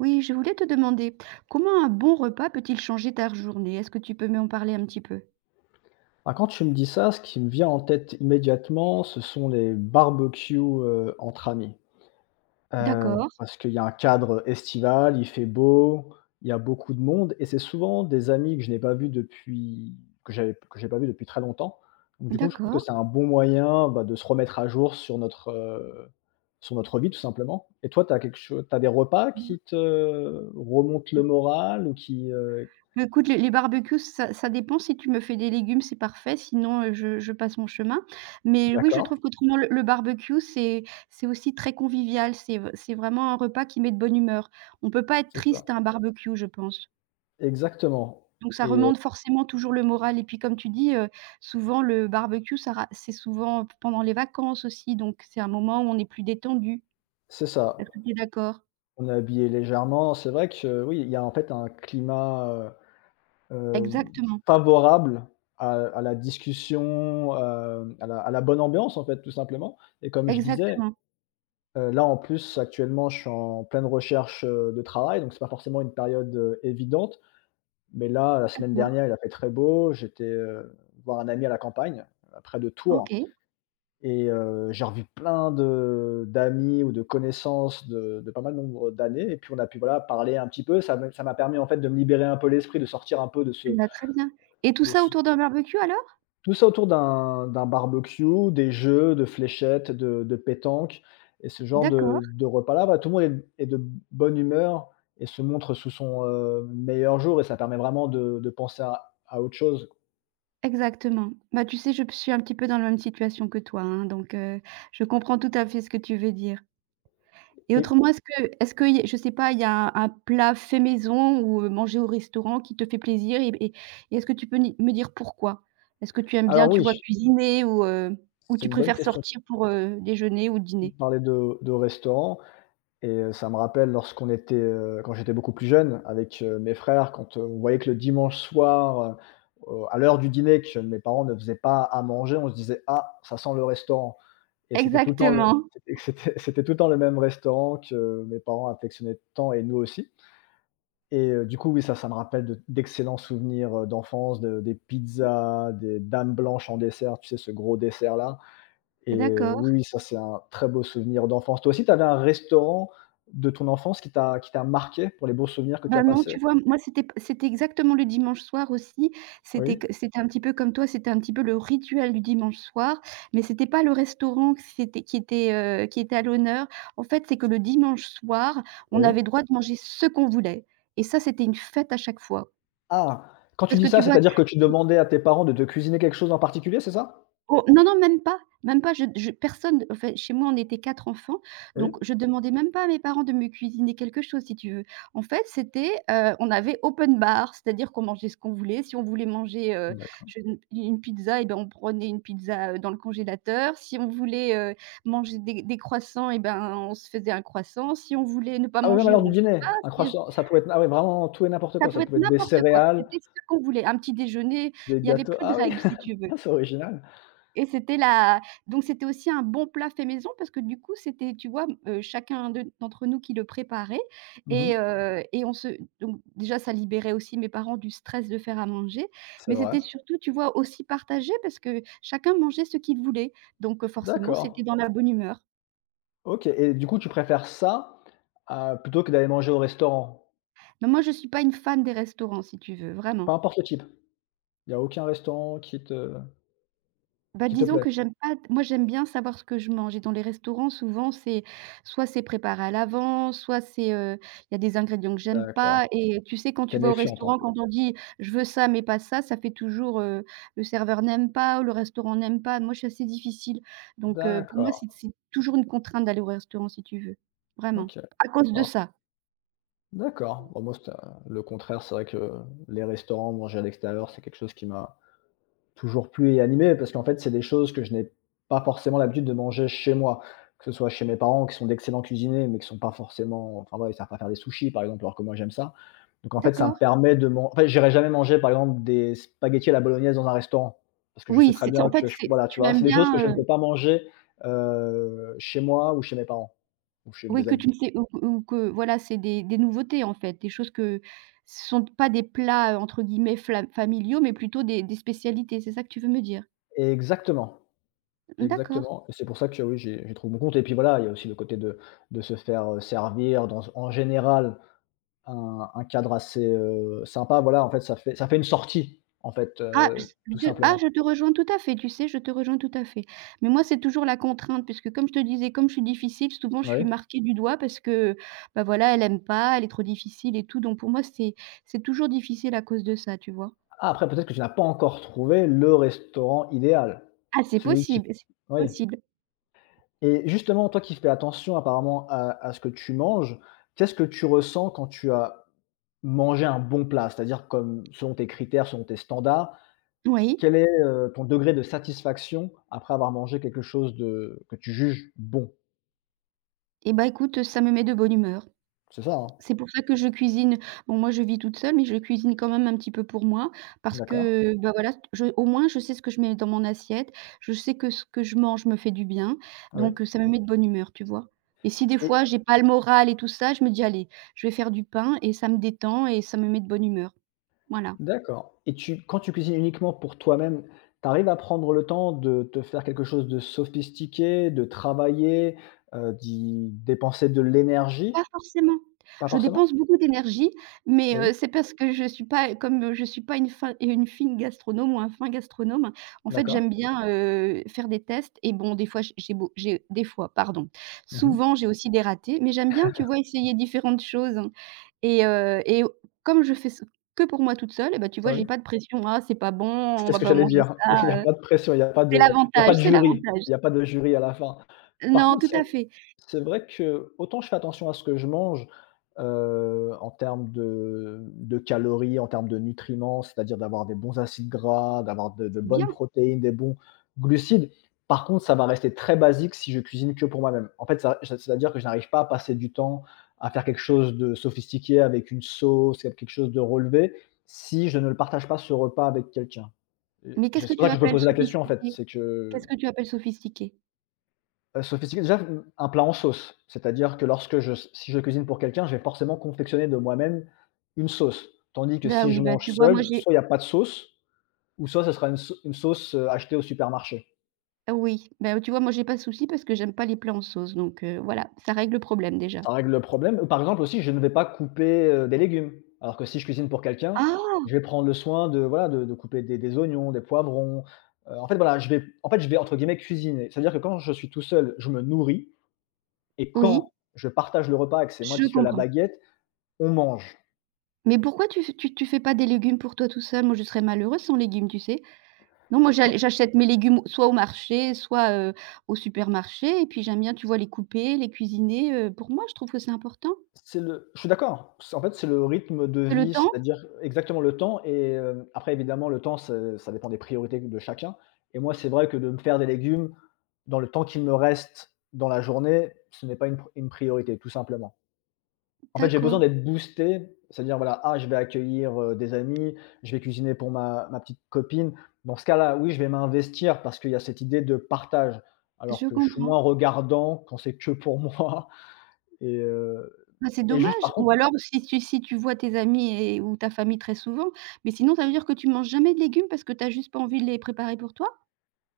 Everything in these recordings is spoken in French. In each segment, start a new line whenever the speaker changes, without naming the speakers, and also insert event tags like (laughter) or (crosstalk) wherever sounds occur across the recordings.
Oui, je voulais te demander, comment un bon repas peut-il changer ta journée? Est-ce que tu peux m'en parler un petit peu?
Ah, quand tu me dis ça, ce qui me vient en tête immédiatement, ce sont les barbecues, entre amis. Heu,
D'accord,
parce qu'il y a un cadre estival, il fait beau, il y a beaucoup de monde et c'est souvent des amis que je n'ai pas vus depuis que j'ai pas vu depuis très longtemps. Donc du coup, je trouve que
d'accord.
c'est un bon moyen, bah, de se remettre à jour sur notre sur notre vie tout simplement. Et toi, t'as quelque chose, t'as des repas
Mmh.
qui te remontent le moral ou qui?
Bah, écoute, les barbecues, ça dépend. Si tu me fais des légumes, c'est parfait, sinon, je passe mon chemin. Mais oui, je
D'accord,
trouve qu'autrement, le barbecue, c'est aussi très convivial. C'est vraiment un repas qui met de bonne humeur. On peut pas être
c'est ça.
triste à un barbecue, je pense.
Exactement
Donc ça
et
remonte forcément toujours le moral et puis comme tu dis, souvent le barbecue, ça ra c'est souvent pendant les vacances aussi, donc c'est un moment où on est plus détendu.
c'est ça.
Est-ce que tu es d'accord?
On est habillé légèrement. C'est vrai que oui, il y a en fait un climat, heu, heu,
Exactement,
favorable à la discussion, à la bonne ambiance en fait, tout simplement et comme je disais,
exactement.
là en plus actuellement je suis en pleine recherche, de travail, donc c'est pas forcément une période, évidente. Mais là, la semaine
D'accord,
dernière, il a fait très beau, j'étais voir un ami à la campagne, près de Tours.
OK,
Et j'ai revu plein de d'amis ou de connaissances de pas mal nombre d'années et puis on a pu, voilà, parler un petit peu. Ça m'a permis, en fait, de me libérer un peu l'esprit, de sortir un peu de
bah, très bien et tout ça
ce
autour d'un barbecue alors?
tout ça autour d'un barbecue, des jeux, de fléchettes, de pétanque et ce genre
D'accord,
de repas-là, bah, tout le monde est de bonne humeur et se montre sous son, meilleur jour et ça permet vraiment de penser à autre chose
exactement. Bah, tu sais, je p suis un petit peu dans la même situation que toi, hein, donc je comprends tout à fait ce que tu veux dire. Et
et
autrement, est-ce que il je sais pas, il y a un plat fait maison ou, mangé au restaurant qui te fait plaisir et et est-ce que tu peux ni me dire pourquoi? Est-ce que tu aimes bien,
alors
tu vois,
oui,
cuisiner ou
c'est
tu
une bonne
préfères
question.
sortir pour, déjeuner ou
Tu
dîner?
parlais de restaurant. Et ça me rappelle lorsqu'on était, quand j'étais beaucoup plus jeune avec, mes frères, quand, on voyait que le dimanche soir, à l'heure du dîner que mes parents ne faisaient pas à manger, on se disait: «Ah, ça sent le restaurant» et c'était tout le temps le
Exactement,
c'était c'était (laughs) c'était tout le temps le même restaurant que mes parents affectionnaient tant et nous aussi et du coup, oui, ça me rappelle de d'excellents souvenirs, d'enfance, de des pizzas, des dames blanches en dessert, tu sais, ce gros dessert-là. Et
d'accord.
oui, oui, ça, c'est un très beau souvenir d'enfance. Toi aussi, tu avais un restaurant de ton enfance qui t'a marqué pour les beaux souvenirs que tu
Bah,
as
non,
passés?
tu vois, moi, c'était exactement le dimanche soir aussi.
Oui,
C'était un petit peu comme toi, c'était un petit peu le rituel du dimanche soir, mais c'était pas le restaurant que c'était qui était à l'honneur. En fait, c'est que le dimanche soir, on
oui.
avait droit de manger ce qu'on voulait et ça, c'était une fête à chaque fois.
Ah! Quand tu
Parce
dis
que
ça,
tu vois.
c'est-à-dire que tu demandais à tes parents de te cuisiner quelque chose en particulier, c'est ça?
Oh non, non, même pas, je personne enfin, chez moi, on était 4 enfants,
Oui,
donc je demandais même pas à mes parents de me cuisiner quelque chose, si tu veux. En fait, c'était, on avait open bar, c'est-à-dire qu'on mangeait ce qu'on voulait. Si on voulait manger,
d'accord.
je ne une pizza et ben, on prenait une pizza, dans le congélateur. Si on voulait, manger des croissants et ben, on se faisait un croissant. Si on voulait ne pas
Ah oui, même à
manger,
l'heure
on
du
mangeait pas.
dîner? Un
Si
croissant, ça pouvait être ah oui, vraiment tout et n'importe
ça
quoi. Ça
pouvait être
pouvait être des
n'importe quoi,
céréales,
c'était ce qu'on voulait. Un petit déjeuner,
des
il y avait
gâteaux
plus de
ah oui,
règles, si tu veux.
(laughs) c'est original.
Et c'était la Donc c'était aussi un bon plat fait maison parce que du coup, c'était, tu vois, chacun de d'entre nous qui le préparait
Mmh.
et on se donc déjà, ça libérait aussi mes parents du stress de faire à manger,
C'est
mais
vrai.
c'était surtout, tu vois, aussi partagé parce que chacun mangeait ce qu'il voulait, donc forcément,
D'accord.
c'était dans la bonne humeur.
OK et du coup, tu préfères ça, à plutôt que d'aller manger au restaurant?
Mais moi, je suis pas une fan des restaurants, si tu veux,
Peu
vraiment.
importe le type? Il y a aucun restaurant qui te
Bah,
qui te
disons
plaît?
que j'aime pas j'aime bien savoir ce que je mange et dans les restaurants, souvent, c'est soit c'est préparé à l'avance, soit c'est, il y a des ingrédients que j'aime
D'accord.
pas et tu sais, quand
Tu es
tu vas au
méfiante en
restaurant,
fait.
quand on dit: «Je veux ça, mais pas ça», ça fait toujours, le serveur n'aime pas ou le restaurant n'aime pas. Moi, je suis assez difficile donc pour moi,
D'accord,
c'est toujours une contrainte d'aller au restaurant, si tu veux, vraiment,
OK.
à cause de
Bon,
ça.
d'accord. Bon moi, c'était, le contraire, c'est vrai que les restaurants, manger à l'extérieur, c'est quelque chose qui m'a toujours plus animé parce qu'en fait, c'est des choses que je n'ai pas forcément l'habitude de manger chez moi. Que ce soit chez mes parents qui sont d'excellents cuisiniers, mais qui sont pas forcément enfin, voilà, ils savent pas faire des sushis, par exemple, alors que moi j'aime ça. Donc en fait, ça me
D'accord.
permet de manger. En fait, j'irai jamais manger, par exemple, des spaghettis à la bolognaise dans un restaurant parce que je sais
Oui,
très
c'est
bien
en fait,
que je
c'est
voilà, tu
Tu
vois?
aimes
C'est des choses que
bien,
je ne peux pas manger, chez moi ou chez mes parents ou chez
oui,
des
que
amis.
tu ne sais ou que voilà, c'est des nouveautés, en fait, des choses que ce sont pas des plats, entre guillemets «fla familiaux», mais plutôt des spécialités, c'est ça que tu veux me dire?
Exactement,
D'accord.
exactement et c'est pour ça que oui, j'ai trouvé mon compte et puis voilà, il y a aussi le côté de se faire, servir dans en général un cadre assez, sympa, voilà, en fait, ça fait une sortie, en fait,
Ah s
tout
de ah
simplement.
Je te rejoins tout à fait, tu sais? Je te rejoins tout à fait. Mais moi, c'est toujours la contrainte puisque comme je te disais, comme je suis difficile, souvent je
Oui.
suis marquée du doigt parce que, bah, voilà, elle aime pas, elle est trop difficile et tout donc pour moi, c'est toujours difficile à cause de ça, tu vois?
Ah, après peut-être que tu n'as pas encore trouvé le restaurant idéal.
Ah c'est
Celui qui
possible, c'est
oui
possible.
et justement, toi qui fais attention apparemment à ce que tu manges, qu'est-ce que tu ressens quand tu as mangé un bon plat? C'est-à-dire comme selon tes critères, selon tes standards,
Oui.
quel est, ton degré de satisfaction après avoir mangé quelque chose de que tu juges bon?
Et ben écoute, ça me met de bonne humeur.
C'est ça, hein?
C'est pour ça que je cuisine. Bon, moi, je vis toute seule, mais je cuisine quand même un petit peu pour moi parce
D'accord,
que, bah, voilà, je au moins, je sais ce que je mets dans mon assiette. Je sais que ce que je mange me fait du bien,
oui
donc ça me met de bonne humeur, tu vois? Et si des
et
fois, j'ai pas le moral et tout ça, je me dis: «Allez, je vais faire du pain» et ça me détend et ça me met de bonne humeur. Voilà.
d'accord et tu quand tu cuisines uniquement pour toi-même, tu arrives à prendre le temps de te faire quelque chose de sophistiqué, de travailler, d'y dépenser de l'énergie?
Pas forcément.
Pas
Je
forcément?
dépense beaucoup d'énergie, mais
Oui,
c'est parce que je suis pas une fine gastronome ou un fin gastronome, en fait,
d'accord.
j'aime bien, faire des tests et bon, des fois, j j'ai beau j'ai des fois, pardon.
Mmh.
Souvent, j'ai aussi des ratés, mais j'aime bien, tu vois, essayer différentes choses et au comme je fais ce que pour moi toute seule et bah, tu vois, j'ai
Oui,
pas de pression: «Ah, c'est pas bon, on
c'était ce
va
que
pas
j'allais
manger
dire. (laughs) Il y a
ça».
pas de pression, il y a pas
C'est
de il y a pas
l'avantage,
de
c'est
jury,
l'avantage.
il y a pas de jury à la fin. Par
Non,
contre
tout
ce
à fait.
c'est vrai que, autant je fais attention à ce que je mange, en termes de calories, en termes de nutriments, c'est-à-dire d'avoir des bons acides gras, d'avoir de
C'est bien,
bonnes protéines, des bons glucides. Par contre, ça va rester très basique si je cuisine que pour moi-même. En fait, ça c'est-à-dire que je n'arrive pas à passer du temps à faire quelque chose de sophistiqué avec une sauce, quelque chose de relevé, si je ne le partage pas ce repas avec quelqu'un. Et
mais
je
qu'est-ce que
c'est pour
tu
ça que je me
appelles
poser la question, en fait,
sophistiqué?
c'est
Qu'est-ce
que
que tu appelles sophistiqué?
heu, sophistiqué, déjà, mmh, un plat en sauce. C'est-à-dire que lorsque je si je cuisine pour quelqu'un, je vais forcément confectionner de moi-même une sauce. Tandis que
Ah
si je
oui, bah,
mange
tu vois, moi,
seul,
j'ai
soit il y a pas de sauce ou soit ce sera une sauce, achetée au supermarché.
ah oui, bah, tu vois, moi, j'ai pas de souci parce que j'aime pas les plats en sauce donc voilà, ça règle le problème déjà.
Ça règle le problème. Ou par exemple aussi, je ne vais pas couper, des légumes. Alors que si je cuisine pour quelqu'un,
Ah!
je vais prendre le soin de, voilà, de couper des oignons, des poivrons, en fait, voilà, je vais en fait, je vais entre guillemets «cuisiner». C'est-à-dire que quand je suis tout seul, je me nourris et quand
Oui,
je partage le repas et que c'est moi
je
qui suis à la
comprends.
baguette, on mange.
Mais pourquoi tu fais pas des légumes pour toi tout seul? Moi, je serais malheureuse sans légumes, tu sais? Non, moi, j'achète mes légumes soit au marché, soit, au supermarché et puis j'aime bien, tu vois, les couper, les cuisiner, pour moi, je trouve que c'est important.
C'est le je suis d'accord. C'est en fait, c'est le rythme de
Tu as le
vie,
temps?
c'est-à-dire exactement le temps et après évidemment le temps c'est ça dépend des priorités de chacun et moi c'est vrai que de me faire des légumes, dans le temps qu'il me reste dans la journée, ce n'est pas une pr une priorité tout simplement. En fait, j'ai besoin
D'accord,
d'être boosté, c'est-à-dire voilà: «Ah je vais accueillir, des amis, je vais cuisiner pour ma petite copine». Dans ce cas-là, oui, je vais m'investir parce qu'il y a cette idée de partage, alors
je
que je suis
comprends.
moins regardant quand c'est que pour moi (laughs) et heu
Bah, c'est
et juste
dommage
par contre
ou alors si tu vois tes amis et ou ta famille très souvent, mais sinon ça veut dire que tu manges jamais de légumes parce que tu as juste pas envie de les préparer pour toi?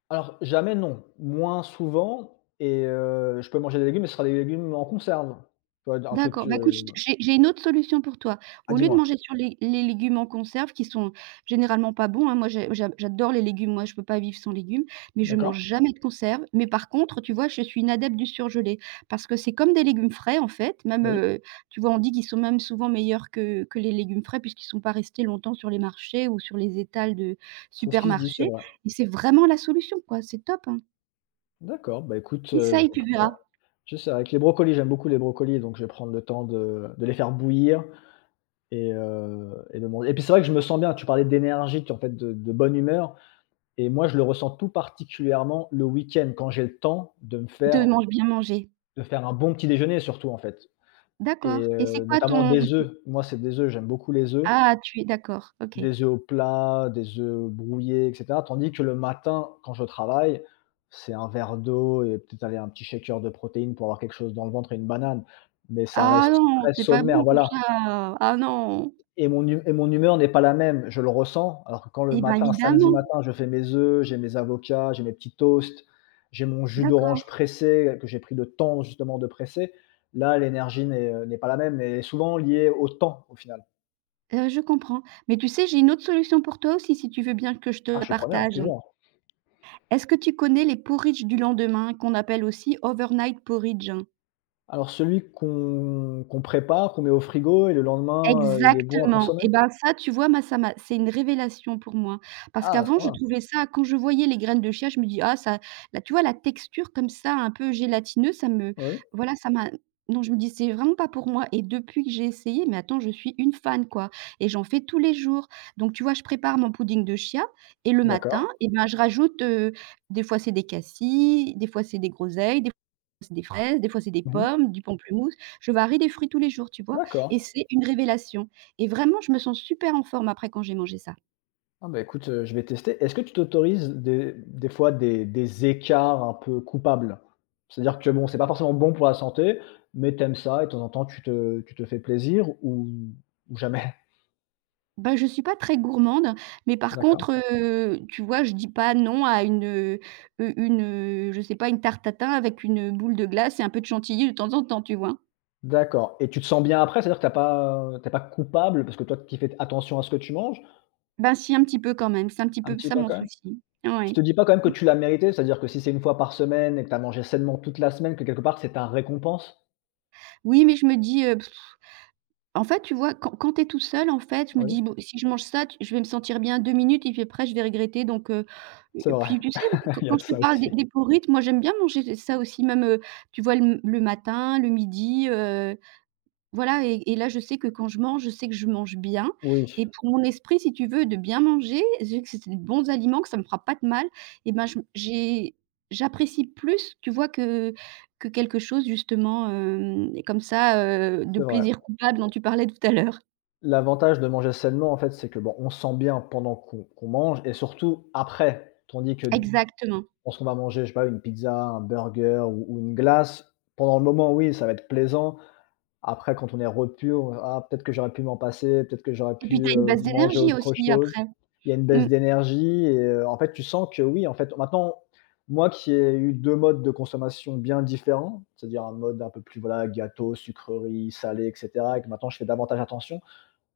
alors jamais non, moins souvent et je peux manger des légumes, mais ce sera des légumes en conserve. Tu vois? Un truc,
D'accord, bah, écoute, je t j'ai une autre solution pour toi.
ah
Au lieu de
dis-moi?
manger sur les légumes en conserve qui sont généralement pas bons, hein, moi j'ai j'a j'adore les légumes, moi je peux pas vivre sans légumes, mais je
D'accord,
mange jamais de conserve. Mais par contre, tu vois, je suis une adepte du surgelé parce que c'est comme des légumes frais, en fait, même,
oui,
tu vois, on dit qu'ils sont même souvent meilleurs que les légumes frais puisqu'ils sont pas restés longtemps sur les marchés ou sur les étals de
c'est ce qui se dit, c'est
supermarchés
vrai.
et c'est vraiment la solution, quoi, c'est top, hein.
D'accord, bah écoute, je
Essaye, tu
prends
verras,
tu sais, avec les brocolis, j'aime beaucoup les brocolis, donc je vais prendre le temps de les faire bouillir et de manger et puis c'est vrai que je me sens bien, tu parlais d'énergie, tu en fait de bonne humeur et moi je le ressens tout particulièrement le week-end, quand j'ai le temps
de mange bien manger.
de faire un bon petit déjeuner surtout, en fait.
D'accord
Et
et c'est quoi
notamment
ton.
des œufs. Moi, c'est des œufs, j'aime beaucoup les œufs,
Ah, tu es d'accord, OK.
des œufs au plat, des œufs brouillés et cetera. Tandis que le matin, quand je travaille, c'est un verre d'eau et peut-être aller un petit shaker de protéines pour avoir quelque chose dans le ventre et une banane. Mais ça
Ah
reste
non,
très
c'est pas
sommaire,
bon tout
voilà.
ça. Ah non.
Et mon humeur n'est pas la même, je le ressens. Alors que quand le
Eh ben,
matin, samedi
évidemment.
matin, je fais mes œufs, j'ai mes avocats, j'ai mes petits toasts, j'ai mon jus d'orange
D'accord,
pressé que j'ai pris le temps justement de presser, là, l'énergie n'est pas la même, mais elle est souvent liée au temps, au final.
je comprends. Mais tu sais, j'ai une autre solution pour toi aussi, si tu veux bien que je te
Ah, je
la
suis preneur,
partage.
toujours.
Est-ce que tu connais les porridges du lendemain qu'on appelle aussi overnight porridge?
Alors celui qu'on prépare, qu'on met au frigo et le lendemain, il est bon à
Exactement
consommer?
et ben, ça, tu vois, moi, ça m'a c'est une révélation pour moi. Parce
Ah, à ce
qu'avant, je
point-là.
trouvais ça quand je voyais les graines de chia, je me dis: «Ah ça» là, tu vois, la texture comme ça, un peu gélatineux, ça me
Oui,
voilà, ça m'a non, je me dis: «C'est vraiment pas pour moi» et depuis que j'ai essayé, mais attends, je suis une fan, quoi et j'en fais tous les jours. Donc tu vois, je prépare mon pudding de chia et le matin
d'accord.
et ben, je rajoute, des fois, c'est des cassis, des fois, c'est des groseilles, des fois, c'est des fraises, des fois, c'est des
Mmh mh.
pommes, du pamplemousse. Je varie des fruits tous les jours, tu vois?
D'accord.
Et c'est une révélation et vraiment je me sens super en forme après quand j'ai mangé ça.
Ah bah, écoute, je vais tester. Est-ce que tu t'autorises des fois des écarts un peu coupables? C'est-à-dire que bon, c'est pas forcément bon pour la santé, mais tu aimes ça et de temps en temps tu te fais plaisir ou jamais?
Bah, je suis pas très gourmande, mais par
D'accord.
contre, tu vois, je dis pas non à une, je sais pas, une tarte tatin avec une, boule de glace et un peu de chantilly de temps en temps, tu vois?
D'accord et tu te sens bien après? C'est-à-dire que tu as pas, tu es pas coupable parce que toi qui fais attention à ce que tu manges,
Ben si, un petit peu quand même, c'est un petit
un
peu
petit
ça
peu
mon
quand même?
souci.
Tu
Ouais.
te dis pas quand même que
Mmh.
tu l'as mérité? C'est-à-dire que si c'est une fois par semaine et que tu as mangé sainement toute la semaine, que quelque part c'est ta récompense?
Oui, mais je me dis, en fait, tu vois, quand tu es tout seul, en fait, je me
Oui,
dis: «Bon, si je mange ça, tu je vais me sentir bien 2 minutes et puis après je vais regretter», donc et
c'est vrai.
puis tu sais,
(laughs) Il y a
quand
de
je
ça
te parle
aussi.
des porridges, moi j'aime bien manger ça aussi, même, tu vois, le matin, le midi, voilà et là, je sais que quand je mange, je sais que je mange bien
Oui,
et pour mon esprit, si tu veux, de bien manger, vu que c'est des bons aliments, que ça me fera pas de mal et ben, je j'ai j'apprécie plus, tu vois, que quelque chose justement, comme ça, de
c'est vrai.
plaisir coupable dont tu parlais tout à l'heure.
L'avantage de manger sainement, en fait, c'est que, bon, on se sent bien pendant qu'on mange et surtout après. Tandis que
Exactement
lorsqu'on va manger, je sais pas, une pizza, un burger ou une glace, pendant le moment, oui, ça va être plaisant. Après quand on est repu, on ah peut-être que j'aurais pu m'en passer, peut-être que j'aurais
et puis,
pu,
tu as une base
manger
d'énergie
autre
aussi
chose.
après.
Il y a une baisse
Mmh,
d'énergie et en fait, tu sens que oui, en fait, maintenant, moi qui ai eu 2 modes de consommation bien différents, c'est-à-dire un mode un peu plus, voilà, gâteau, sucreries, salé et cetera et que maintenant je fais davantage attention,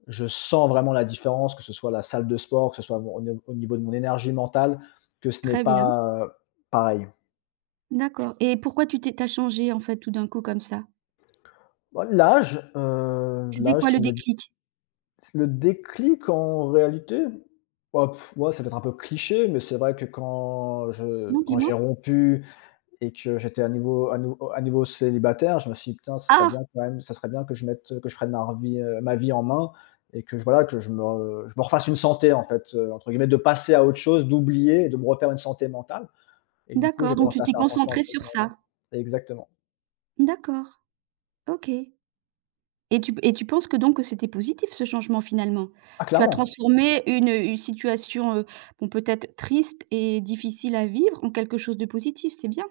je sens vraiment la différence, que ce soit la salle de sport, que ce soit mon au niveau de mon énergie mentale, que ce n'est
très bien,
pas, pareil.
d'accord et pourquoi tu as changé, en fait, tout d'un coup comme ça?
Bah l'âge,
C'était
l'âge
quoi le
qui me…
déclic?
Le déclic, en réalité? Bah, pff, ouais, c'est peut-être un peu cliché, mais c'est vrai que quand je
Non,
quand
dis-moi?
j'ai rompu et que j'étais à nouveau à nouveau célibataire, je me suis dit: «Putain, ce serait
Ah!
bien quand même ça serait bien que je mette, que je prenne ma revie, ma vie en main et que je voilà, que je me refasse une santé en fait», entre guillemets, de passer à autre chose, d'oublier et de me refaire une santé mentale et du coup, j'ai
D'accord, donc
commencé
tu
à
t'es
faire attention à ce
concentrée
que je
sur
mangeais.
ça.
Exactement.
D'accord. OK et tu penses que donc que c'était positif ce changement finalement?
Ah
Tu as
clairement!
transformé une situation, bon peut-être triste et difficile à vivre en quelque chose de positif, c'est bien.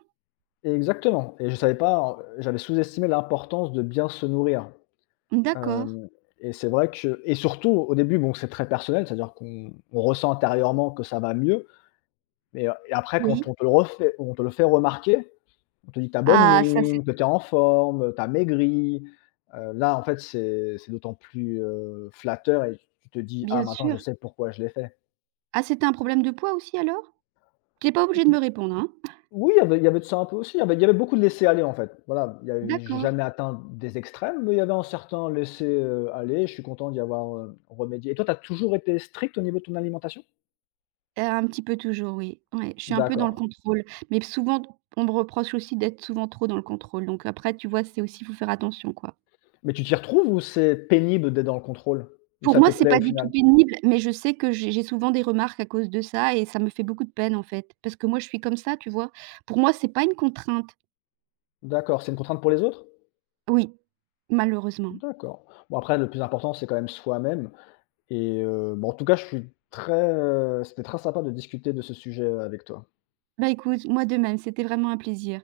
Exactement et je savais pas, j'avais sous-estimé l'importance de bien se nourrir.
D'accord,
Hem et c'est vrai que et surtout au début, bon, c'est très personnel, c'est-à-dire qu'on on ressent intérieurement que ça va mieux, mais et après quand
oui.
on te le refait on te le fait remarquer, on te dit: t'as bonne
Ah ça c'est
mine, que t'es en forme, t'as maigri». Là, en fait, c'est d'autant plus, flatteur et tu te dis: «Ah
bien
maintenant
sûr.
je sais pourquoi je l'ai fait».
Ah c'était un problème de poids aussi alors? Tu es pas obligé de me répondre, hein.
Oui, il y avait de ça un peu aussi, il y avait beaucoup de laisser aller en fait. Voilà, il y avait j'ai
D'accord,
jamais atteint des extrêmes, mais il y avait un certain laisser aller. Je suis content d'y avoir, remédié. Et toi, tu as toujours été strict au niveau de ton alimentation?
un petit peu toujours oui, ouais, je suis un peu dans
D'accord.
le contrôle, mais souvent on me reproche aussi d'être souvent trop dans le contrôle, donc après tu vois, c'est aussi il faut faire attention quoi.
Mais tu t'y retrouves ou c'est pénible d'être dans le contrôle? Ou
Pour
ça te
moi, c'est
plaît au
pas du tout
final?
pénible, mais je sais que j'ai souvent des remarques à cause de ça et ça me fait beaucoup de peine, en fait. Parce que moi, je suis comme ça, tu vois? Pour moi, c'est pas une contrainte.
D'accord, c'est une contrainte pour les autres?
Oui, malheureusement.
D'accord. Bon après le plus important c'est quand même soi-même et bah, en tout cas je suis très, c'était très sympa de discuter de ce sujet, avec toi.
Bah, écoute, moi de même, c'était vraiment un plaisir.